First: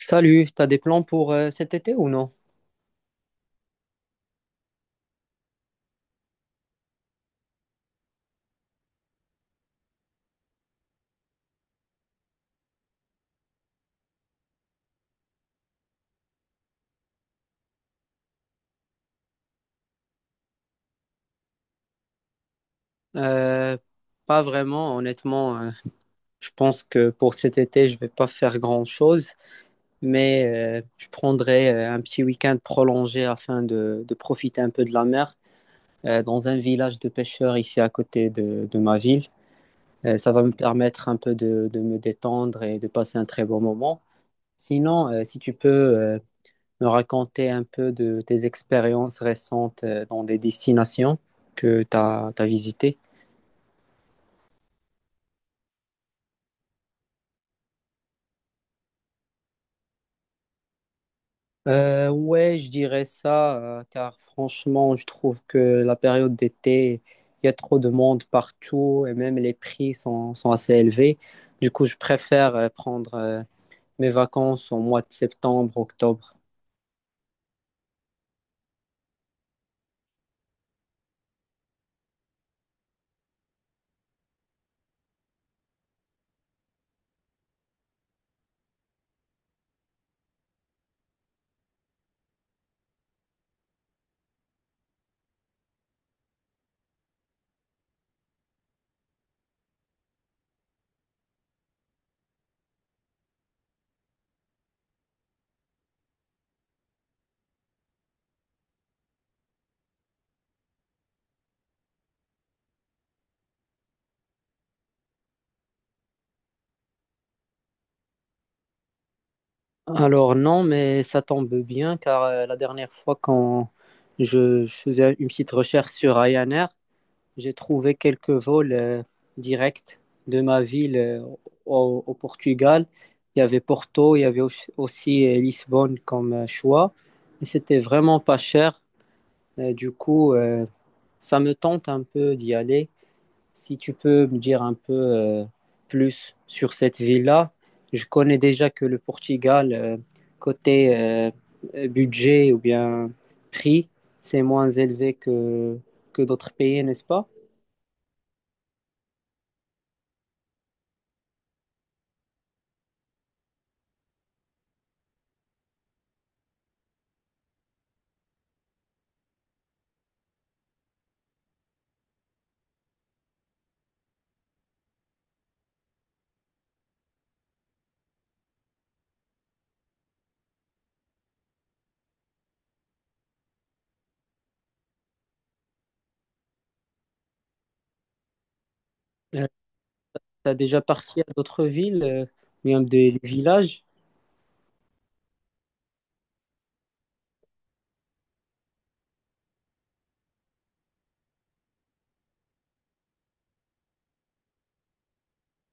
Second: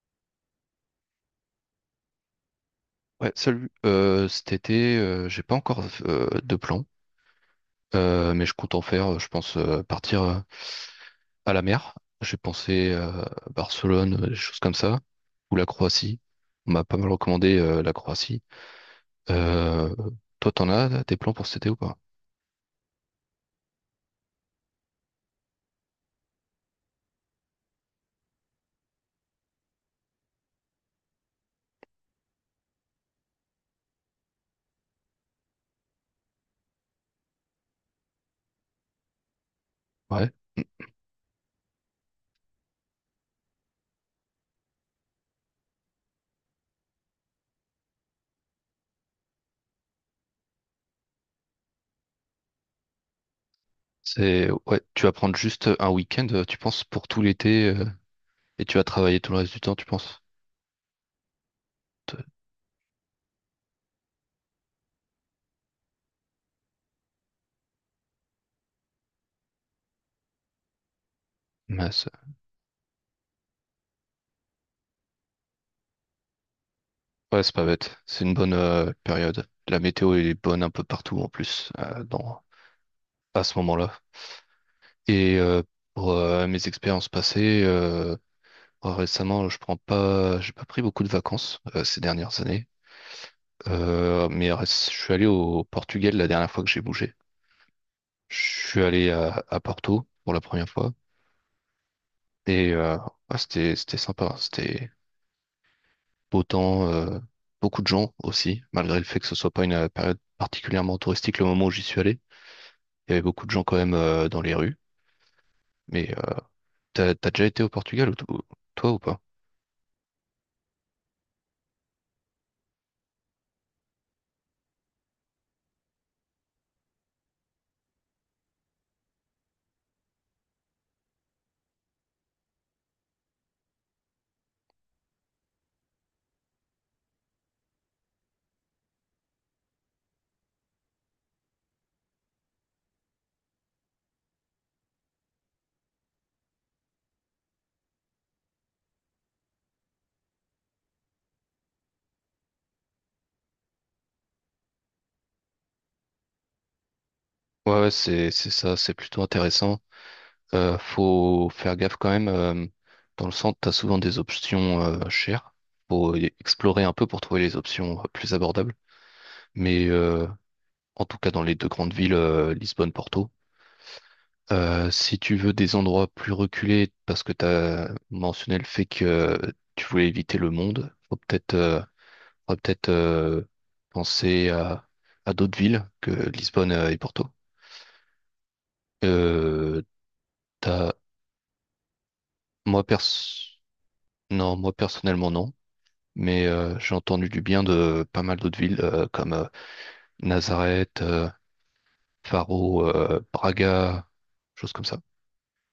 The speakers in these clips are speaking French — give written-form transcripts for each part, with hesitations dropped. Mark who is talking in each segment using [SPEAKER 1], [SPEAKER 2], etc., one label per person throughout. [SPEAKER 1] Salut, t'as des plans pour cet été ou non?
[SPEAKER 2] Ouais, salut. Cet été, j'ai pas encore de plan, mais je compte en faire. Je pense partir à la mer. J'ai pensé à Barcelone, des choses comme ça, ou la Croatie. On m'a pas mal recommandé la Croatie. Euh, Toi, t'en as là, des plans pour cet été ou pas?
[SPEAKER 1] Euh, Pas vraiment, honnêtement. Je pense que pour cet été, je vais pas faire grand-chose, mais je prendrai un petit week-end prolongé afin de profiter un peu de la mer dans un village de pêcheurs ici à côté de ma ville. Euh,
[SPEAKER 2] Ouais.
[SPEAKER 1] ça va me permettre un peu de me détendre et de passer un très bon moment. Sinon, si tu peux, euh, me raconter un peu de tes expériences récentes dans des destinations que tu as visitées.
[SPEAKER 2] C'est ouais. Tu vas prendre juste un week-end, tu penses, pour tout l'été, et tu vas travailler tout le reste du temps, tu penses?
[SPEAKER 1] Euh,
[SPEAKER 2] Te-
[SPEAKER 1] ouais, je dirais ça, car franchement, je trouve que la période d'été, il y a trop de monde partout et même les prix sont assez élevés. Du coup, je
[SPEAKER 2] Mince.
[SPEAKER 1] préfère prendre mes vacances au mois de septembre, octobre.
[SPEAKER 2] Ouais, c'est pas bête. C'est une bonne période. La météo est bonne un peu partout en plus, dans à ce moment-là. Et pour mes expériences passées, bah, récemment, je prends pas, j'ai pas pris beaucoup de vacances ces dernières années. Je suis allé au Portugal la dernière fois que j'ai bougé. Je suis allé à Porto pour la première fois et ouais, c'était sympa, hein. C'était beau temps, beaucoup de gens aussi, malgré le fait que ce soit pas une période particulièrement touristique. Le moment où j'y suis allé, il y avait beaucoup de gens quand même dans les rues, mais t'as déjà été au Portugal toi ou pas?
[SPEAKER 1] Alors non, mais ça tombe bien, car la dernière fois quand je faisais une petite recherche sur Ryanair, j'ai trouvé quelques vols directs de ma ville au Portugal. Il y avait Porto, il y avait aussi Lisbonne comme choix. Et c'était vraiment pas cher. Et du coup, ça me tente un peu d'y aller. Si tu peux me dire un peu plus sur cette ville-là, je connais déjà que le Portugal, côté budget ou bien prix, c'est moins élevé que d'autres pays, n'est-ce pas?
[SPEAKER 2] Ouais, ouais, c'est ça, c'est plutôt intéressant. Faut faire gaffe quand même. Dans le centre, t'as souvent des options chères. Explorer un peu pour trouver les options plus abordables. Mais en tout cas, dans les deux grandes villes, Lisbonne, Porto, si tu veux des endroits plus reculés, parce que tu as mentionné le fait que tu voulais éviter le monde, faut peut-être faudra peut-être penser à d'autres villes que Lisbonne et Porto.
[SPEAKER 1] Euh,
[SPEAKER 2] Euh,
[SPEAKER 1] T'as déjà
[SPEAKER 2] t'as,
[SPEAKER 1] parti à d'autres villes,
[SPEAKER 2] moi
[SPEAKER 1] même des
[SPEAKER 2] pers-
[SPEAKER 1] villages?
[SPEAKER 2] non, moi personnellement non, mais j'ai entendu du bien de pas mal d'autres villes comme Nazareth, Faro, Braga, choses comme ça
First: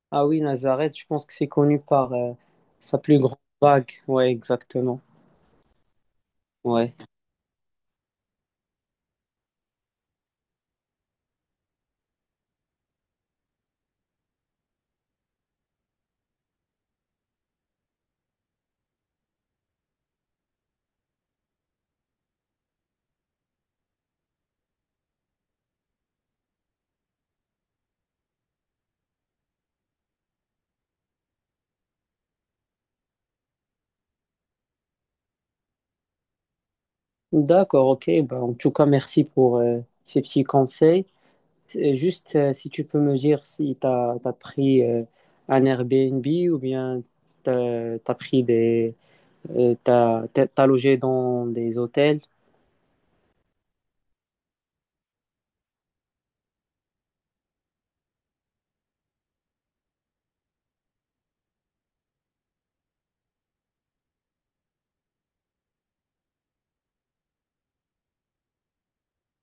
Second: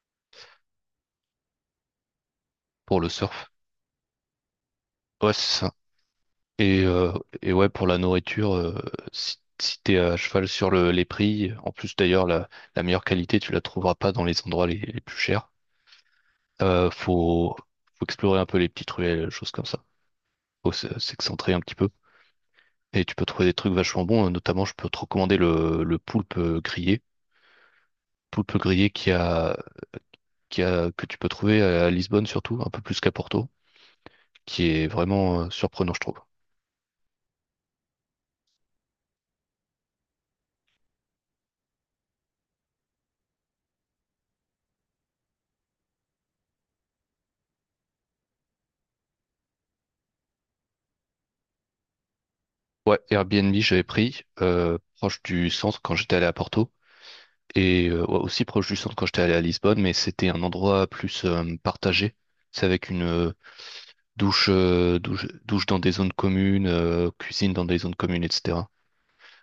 [SPEAKER 1] Ah oui, Nazareth, je pense que c'est connu par sa
[SPEAKER 2] pour le
[SPEAKER 1] plus grande
[SPEAKER 2] surf.
[SPEAKER 1] vague. Ouais, exactement.
[SPEAKER 2] Ouais, c'est ça. Et,
[SPEAKER 1] Ouais.
[SPEAKER 2] euh, et ouais, pour la nourriture, si t'es à cheval sur les prix, en plus d'ailleurs, la meilleure qualité, tu la trouveras pas dans les endroits les plus chers. Euh, faut, Faut explorer un peu les petites ruelles, choses comme ça. S'excentrer un petit peu. Et tu peux trouver des trucs vachement bons. Notamment, je peux te recommander le poulpe grillé. Poulpe grillé que tu peux trouver à Lisbonne surtout, un peu plus qu'à Porto, qui est vraiment surprenant, je trouve.
[SPEAKER 1] D'accord, ok. Bah, en tout cas, merci pour ces petits conseils. Et juste si tu peux me dire si tu as pris un Airbnb ou bien tu as pris t'as logé dans des hôtels.
[SPEAKER 2] Ouais, Airbnb, j'avais pris, proche du centre quand j'étais allé à Porto. Et ouais, aussi proche du centre quand j'étais allé à Lisbonne, mais c'était un endroit plus partagé. C'est avec une douche, douche dans des zones communes, cuisine dans des zones communes, etc.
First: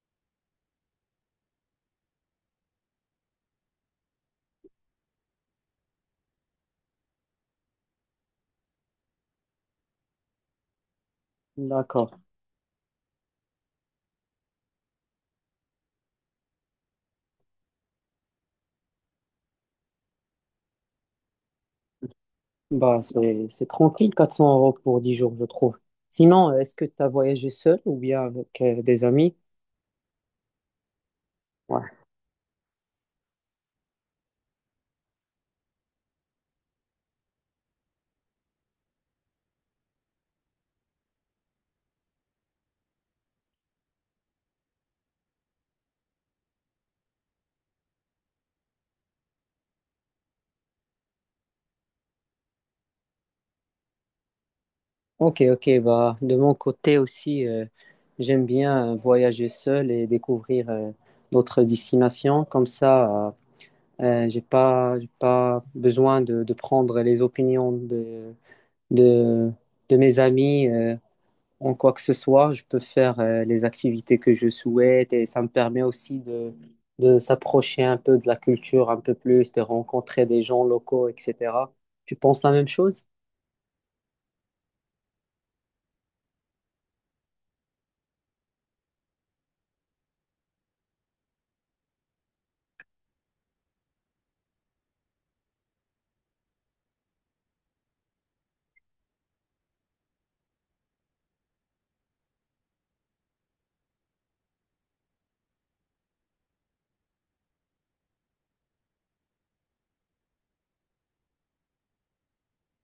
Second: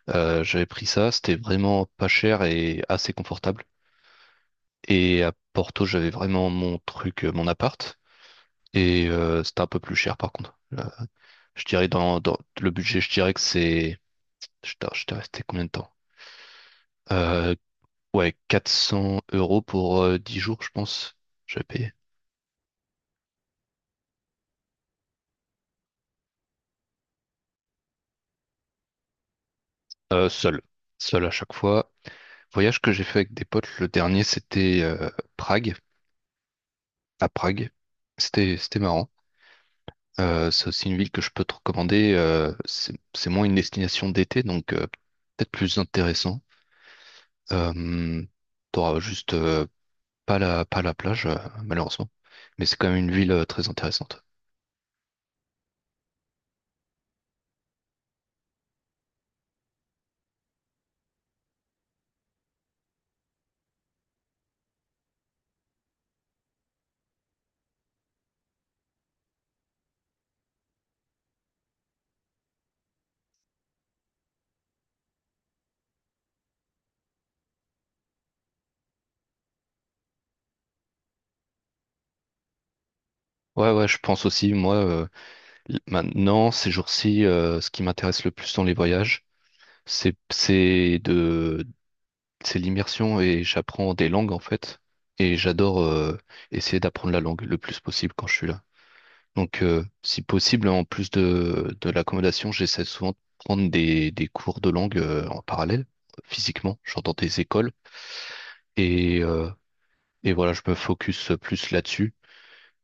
[SPEAKER 2] J'avais pris ça, c'était vraiment pas cher et assez confortable. Et à Porto, j'avais vraiment mon truc, mon appart, et c'était un peu plus cher par contre. Je dirais
[SPEAKER 1] D'accord.
[SPEAKER 2] dans le budget, je dirais que c'est... Je t'ai resté combien de temps? Euh, ouais, 400 euros pour 10 jours, je pense. J'avais payé.
[SPEAKER 1] Bah, c'est tranquille, 400 € pour 10 jours, je trouve. Sinon, est-ce que tu as voyagé seul ou bien avec des amis?
[SPEAKER 2] Seul. Seul à chaque
[SPEAKER 1] Ouais.
[SPEAKER 2] fois. Voyage que j'ai fait avec des potes, le dernier, c'était Prague, à Prague. C'était marrant. C'est aussi une ville que je peux te recommander. C'est moins une destination d'été, donc peut-être plus intéressant. Euh, T'auras juste pas la plage, malheureusement. Mais c'est quand même une ville très intéressante.
[SPEAKER 1] Ok, ok, bah, de mon côté aussi, j'aime bien voyager seul et découvrir d'autres destinations. Comme ça, j'ai pas besoin de prendre les opinions de, de mes amis en quoi que ce soit. Je peux faire les activités que je souhaite et ça me permet aussi de s'approcher un peu de la culture un peu plus, de rencontrer des gens locaux, etc. Tu penses la même chose?
[SPEAKER 2] Ouais, ouais, je pense aussi, moi, maintenant, ces jours-ci, ce qui m'intéresse le plus dans les voyages, c'est, c'est de c'est l'immersion et j'apprends des langues en fait. Et j'adore essayer d'apprendre la langue le plus possible quand je suis là. Donc, si possible, en plus de l'accommodation, j'essaie souvent de prendre des cours de langue en parallèle, physiquement, genre dans des écoles. Et, euh, et voilà, je me focus plus là-dessus.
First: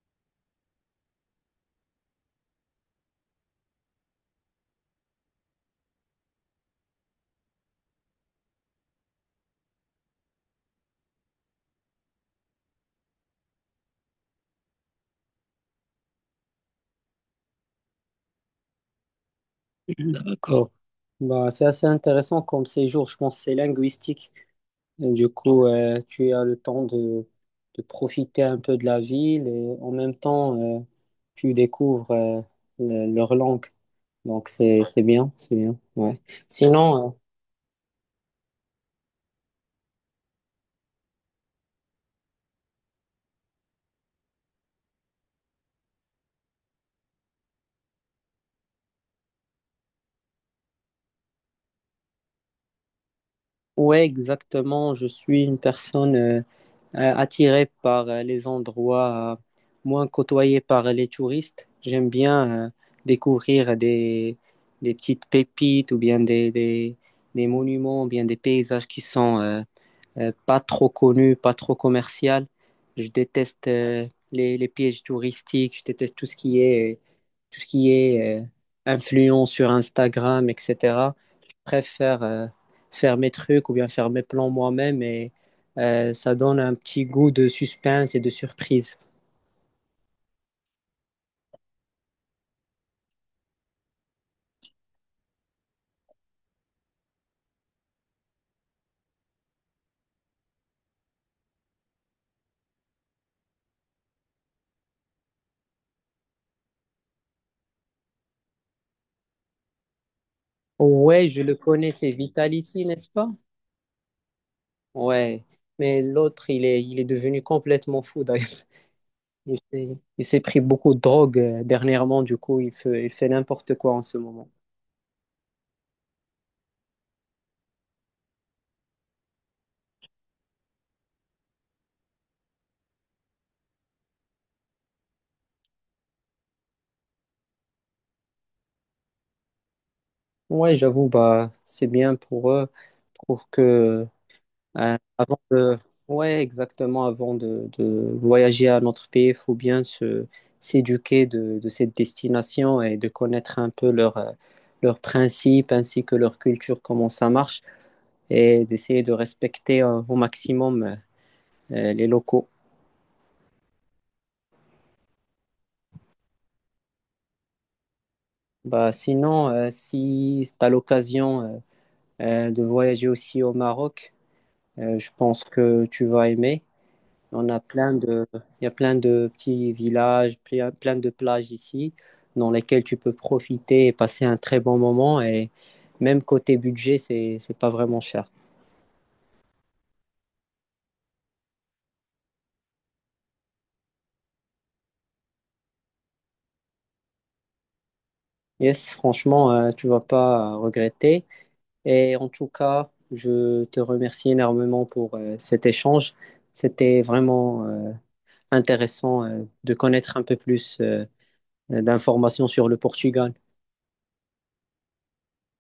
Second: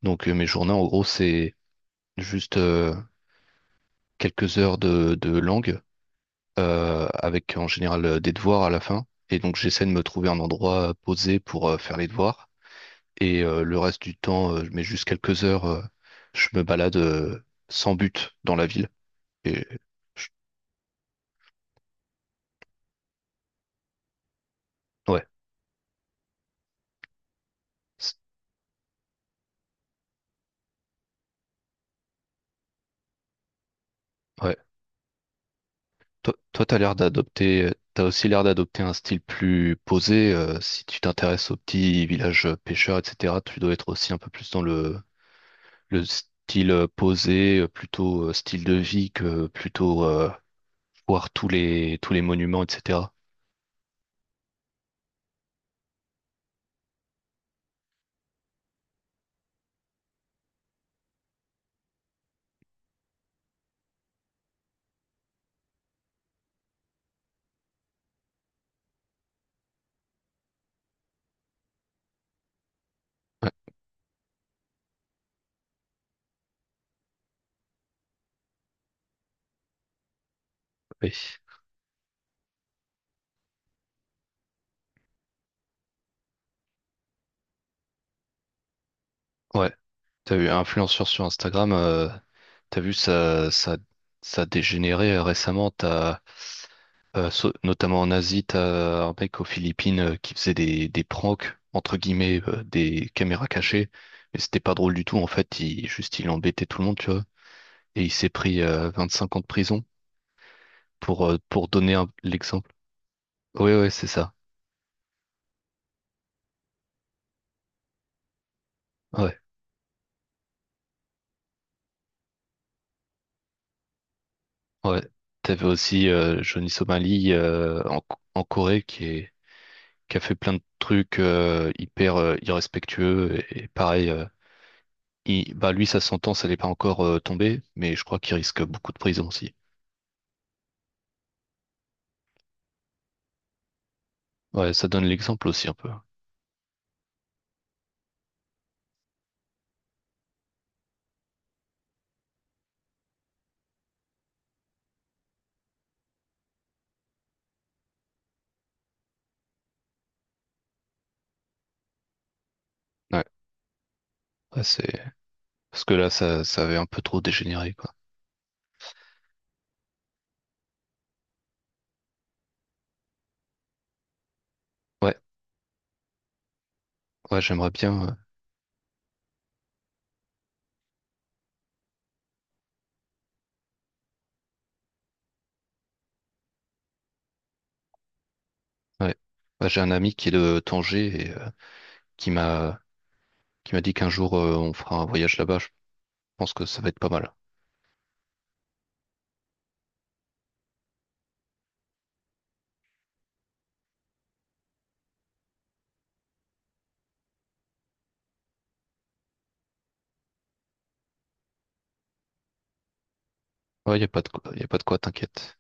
[SPEAKER 2] Donc, mes journées, en gros, c'est juste quelques heures de langue avec en général des devoirs à la fin. Et donc, j'essaie de me trouver un endroit posé pour faire les devoirs. Et le reste du temps, je mets juste quelques heures, je me balade sans but dans la ville. Et je-
[SPEAKER 1] D'accord. Bah, c'est assez intéressant comme séjour, je pense que c'est linguistique. Et
[SPEAKER 2] ouais,
[SPEAKER 1] du coup, tu as le temps de
[SPEAKER 2] c'est-
[SPEAKER 1] profiter un peu de la ville et en même temps, tu découvres leur langue. Donc,
[SPEAKER 2] ouais.
[SPEAKER 1] c'est bien, c'est bien. Ouais. Ouais.
[SPEAKER 2] Toi, t'as l'air
[SPEAKER 1] Sinon.
[SPEAKER 2] d'adopter, t'as aussi l'air d'adopter un style plus posé. Si tu t'intéresses aux petits villages pêcheurs, etc., tu dois être aussi un peu plus dans le style posé, plutôt style de vie que plutôt voir tous les monuments, etc.
[SPEAKER 1] Ouais, exactement. Je suis une personne attirée par les endroits moins côtoyés par les touristes. J'aime bien découvrir des petites pépites ou bien des monuments ou bien des paysages qui sont pas trop connu, pas trop commercial. Je
[SPEAKER 2] Ouais,
[SPEAKER 1] déteste les pièges touristiques, je déteste tout ce qui est influent sur Instagram, etc.
[SPEAKER 2] oui.
[SPEAKER 1] Je préfère faire mes trucs ou bien faire mes plans moi-même et ça donne un petit goût de suspense et de surprise.
[SPEAKER 2] Ouais. T'as vu, influenceur sur Instagram, t'as vu, ça a dégénéré récemment. Notamment en Asie, t'as un mec aux Philippines qui faisait des pranks, entre guillemets, des caméras cachées. Mais c'était pas drôle du tout, en fait. Il, juste, il embêtait tout le monde, tu vois. Et il s'est pris 25 ans de prison pour,
[SPEAKER 1] Ouais,
[SPEAKER 2] euh,
[SPEAKER 1] je le
[SPEAKER 2] pour
[SPEAKER 1] connais,
[SPEAKER 2] donner
[SPEAKER 1] c'est
[SPEAKER 2] l'exemple.
[SPEAKER 1] Vitality, n'est-ce pas?
[SPEAKER 2] Oui, ouais, ouais, c'est ça.
[SPEAKER 1] Ouais, mais l'autre, il est devenu complètement fou d'ailleurs.
[SPEAKER 2] Ouais,
[SPEAKER 1] Il s'est, il s'est pris beaucoup de drogue dernièrement, du coup, il fait n'importe quoi en ce moment.
[SPEAKER 2] ouais. T'avais aussi Johnny Somali en Corée qui a fait plein de trucs hyper irrespectueux. Et pareil, bah, lui, sa sentence, elle est pas encore tombée, mais je crois qu'il risque beaucoup de prison aussi.
[SPEAKER 1] Ouais, j'avoue, bah, c'est bien pour eux. Je trouve que
[SPEAKER 2] Ouais, ça donne
[SPEAKER 1] avant
[SPEAKER 2] l'exemple aussi un
[SPEAKER 1] de,
[SPEAKER 2] peu.
[SPEAKER 1] ouais, exactement, avant de voyager à notre pays, il faut bien s'éduquer de cette destination et de connaître un peu leurs principes ainsi que leur culture, comment ça marche, et d'essayer de respecter au maximum les locaux.
[SPEAKER 2] Ouais, ouais, c'est parce que là, ça avait un peu trop dégénéré, quoi.
[SPEAKER 1] Bah, sinon, si tu as l'occasion de voyager aussi au Maroc. Je
[SPEAKER 2] Ouais,
[SPEAKER 1] pense que tu vas aimer.
[SPEAKER 2] ouais,
[SPEAKER 1] On a
[SPEAKER 2] j'aimerais
[SPEAKER 1] plein
[SPEAKER 2] bien.
[SPEAKER 1] de, il y a plein de petits villages, plein de plages ici dans lesquelles tu peux profiter et passer un très bon moment. Et même côté budget, c'est pas vraiment cher.
[SPEAKER 2] Ouais, ouais, j'ai un ami qui est de Tanger et qui m'a qui m'a dit qu'un jour on fera un voyage là-bas. Je pense que ça va être pas mal.
[SPEAKER 1] Yes, franchement, tu vas pas regretter. Et en tout cas, je te remercie énormément pour cet échange. C'était vraiment intéressant de connaître un peu plus d'informations sur le Portugal.
[SPEAKER 2] Ouais, y a pas de quoi, y a pas de quoi, t'inquiète.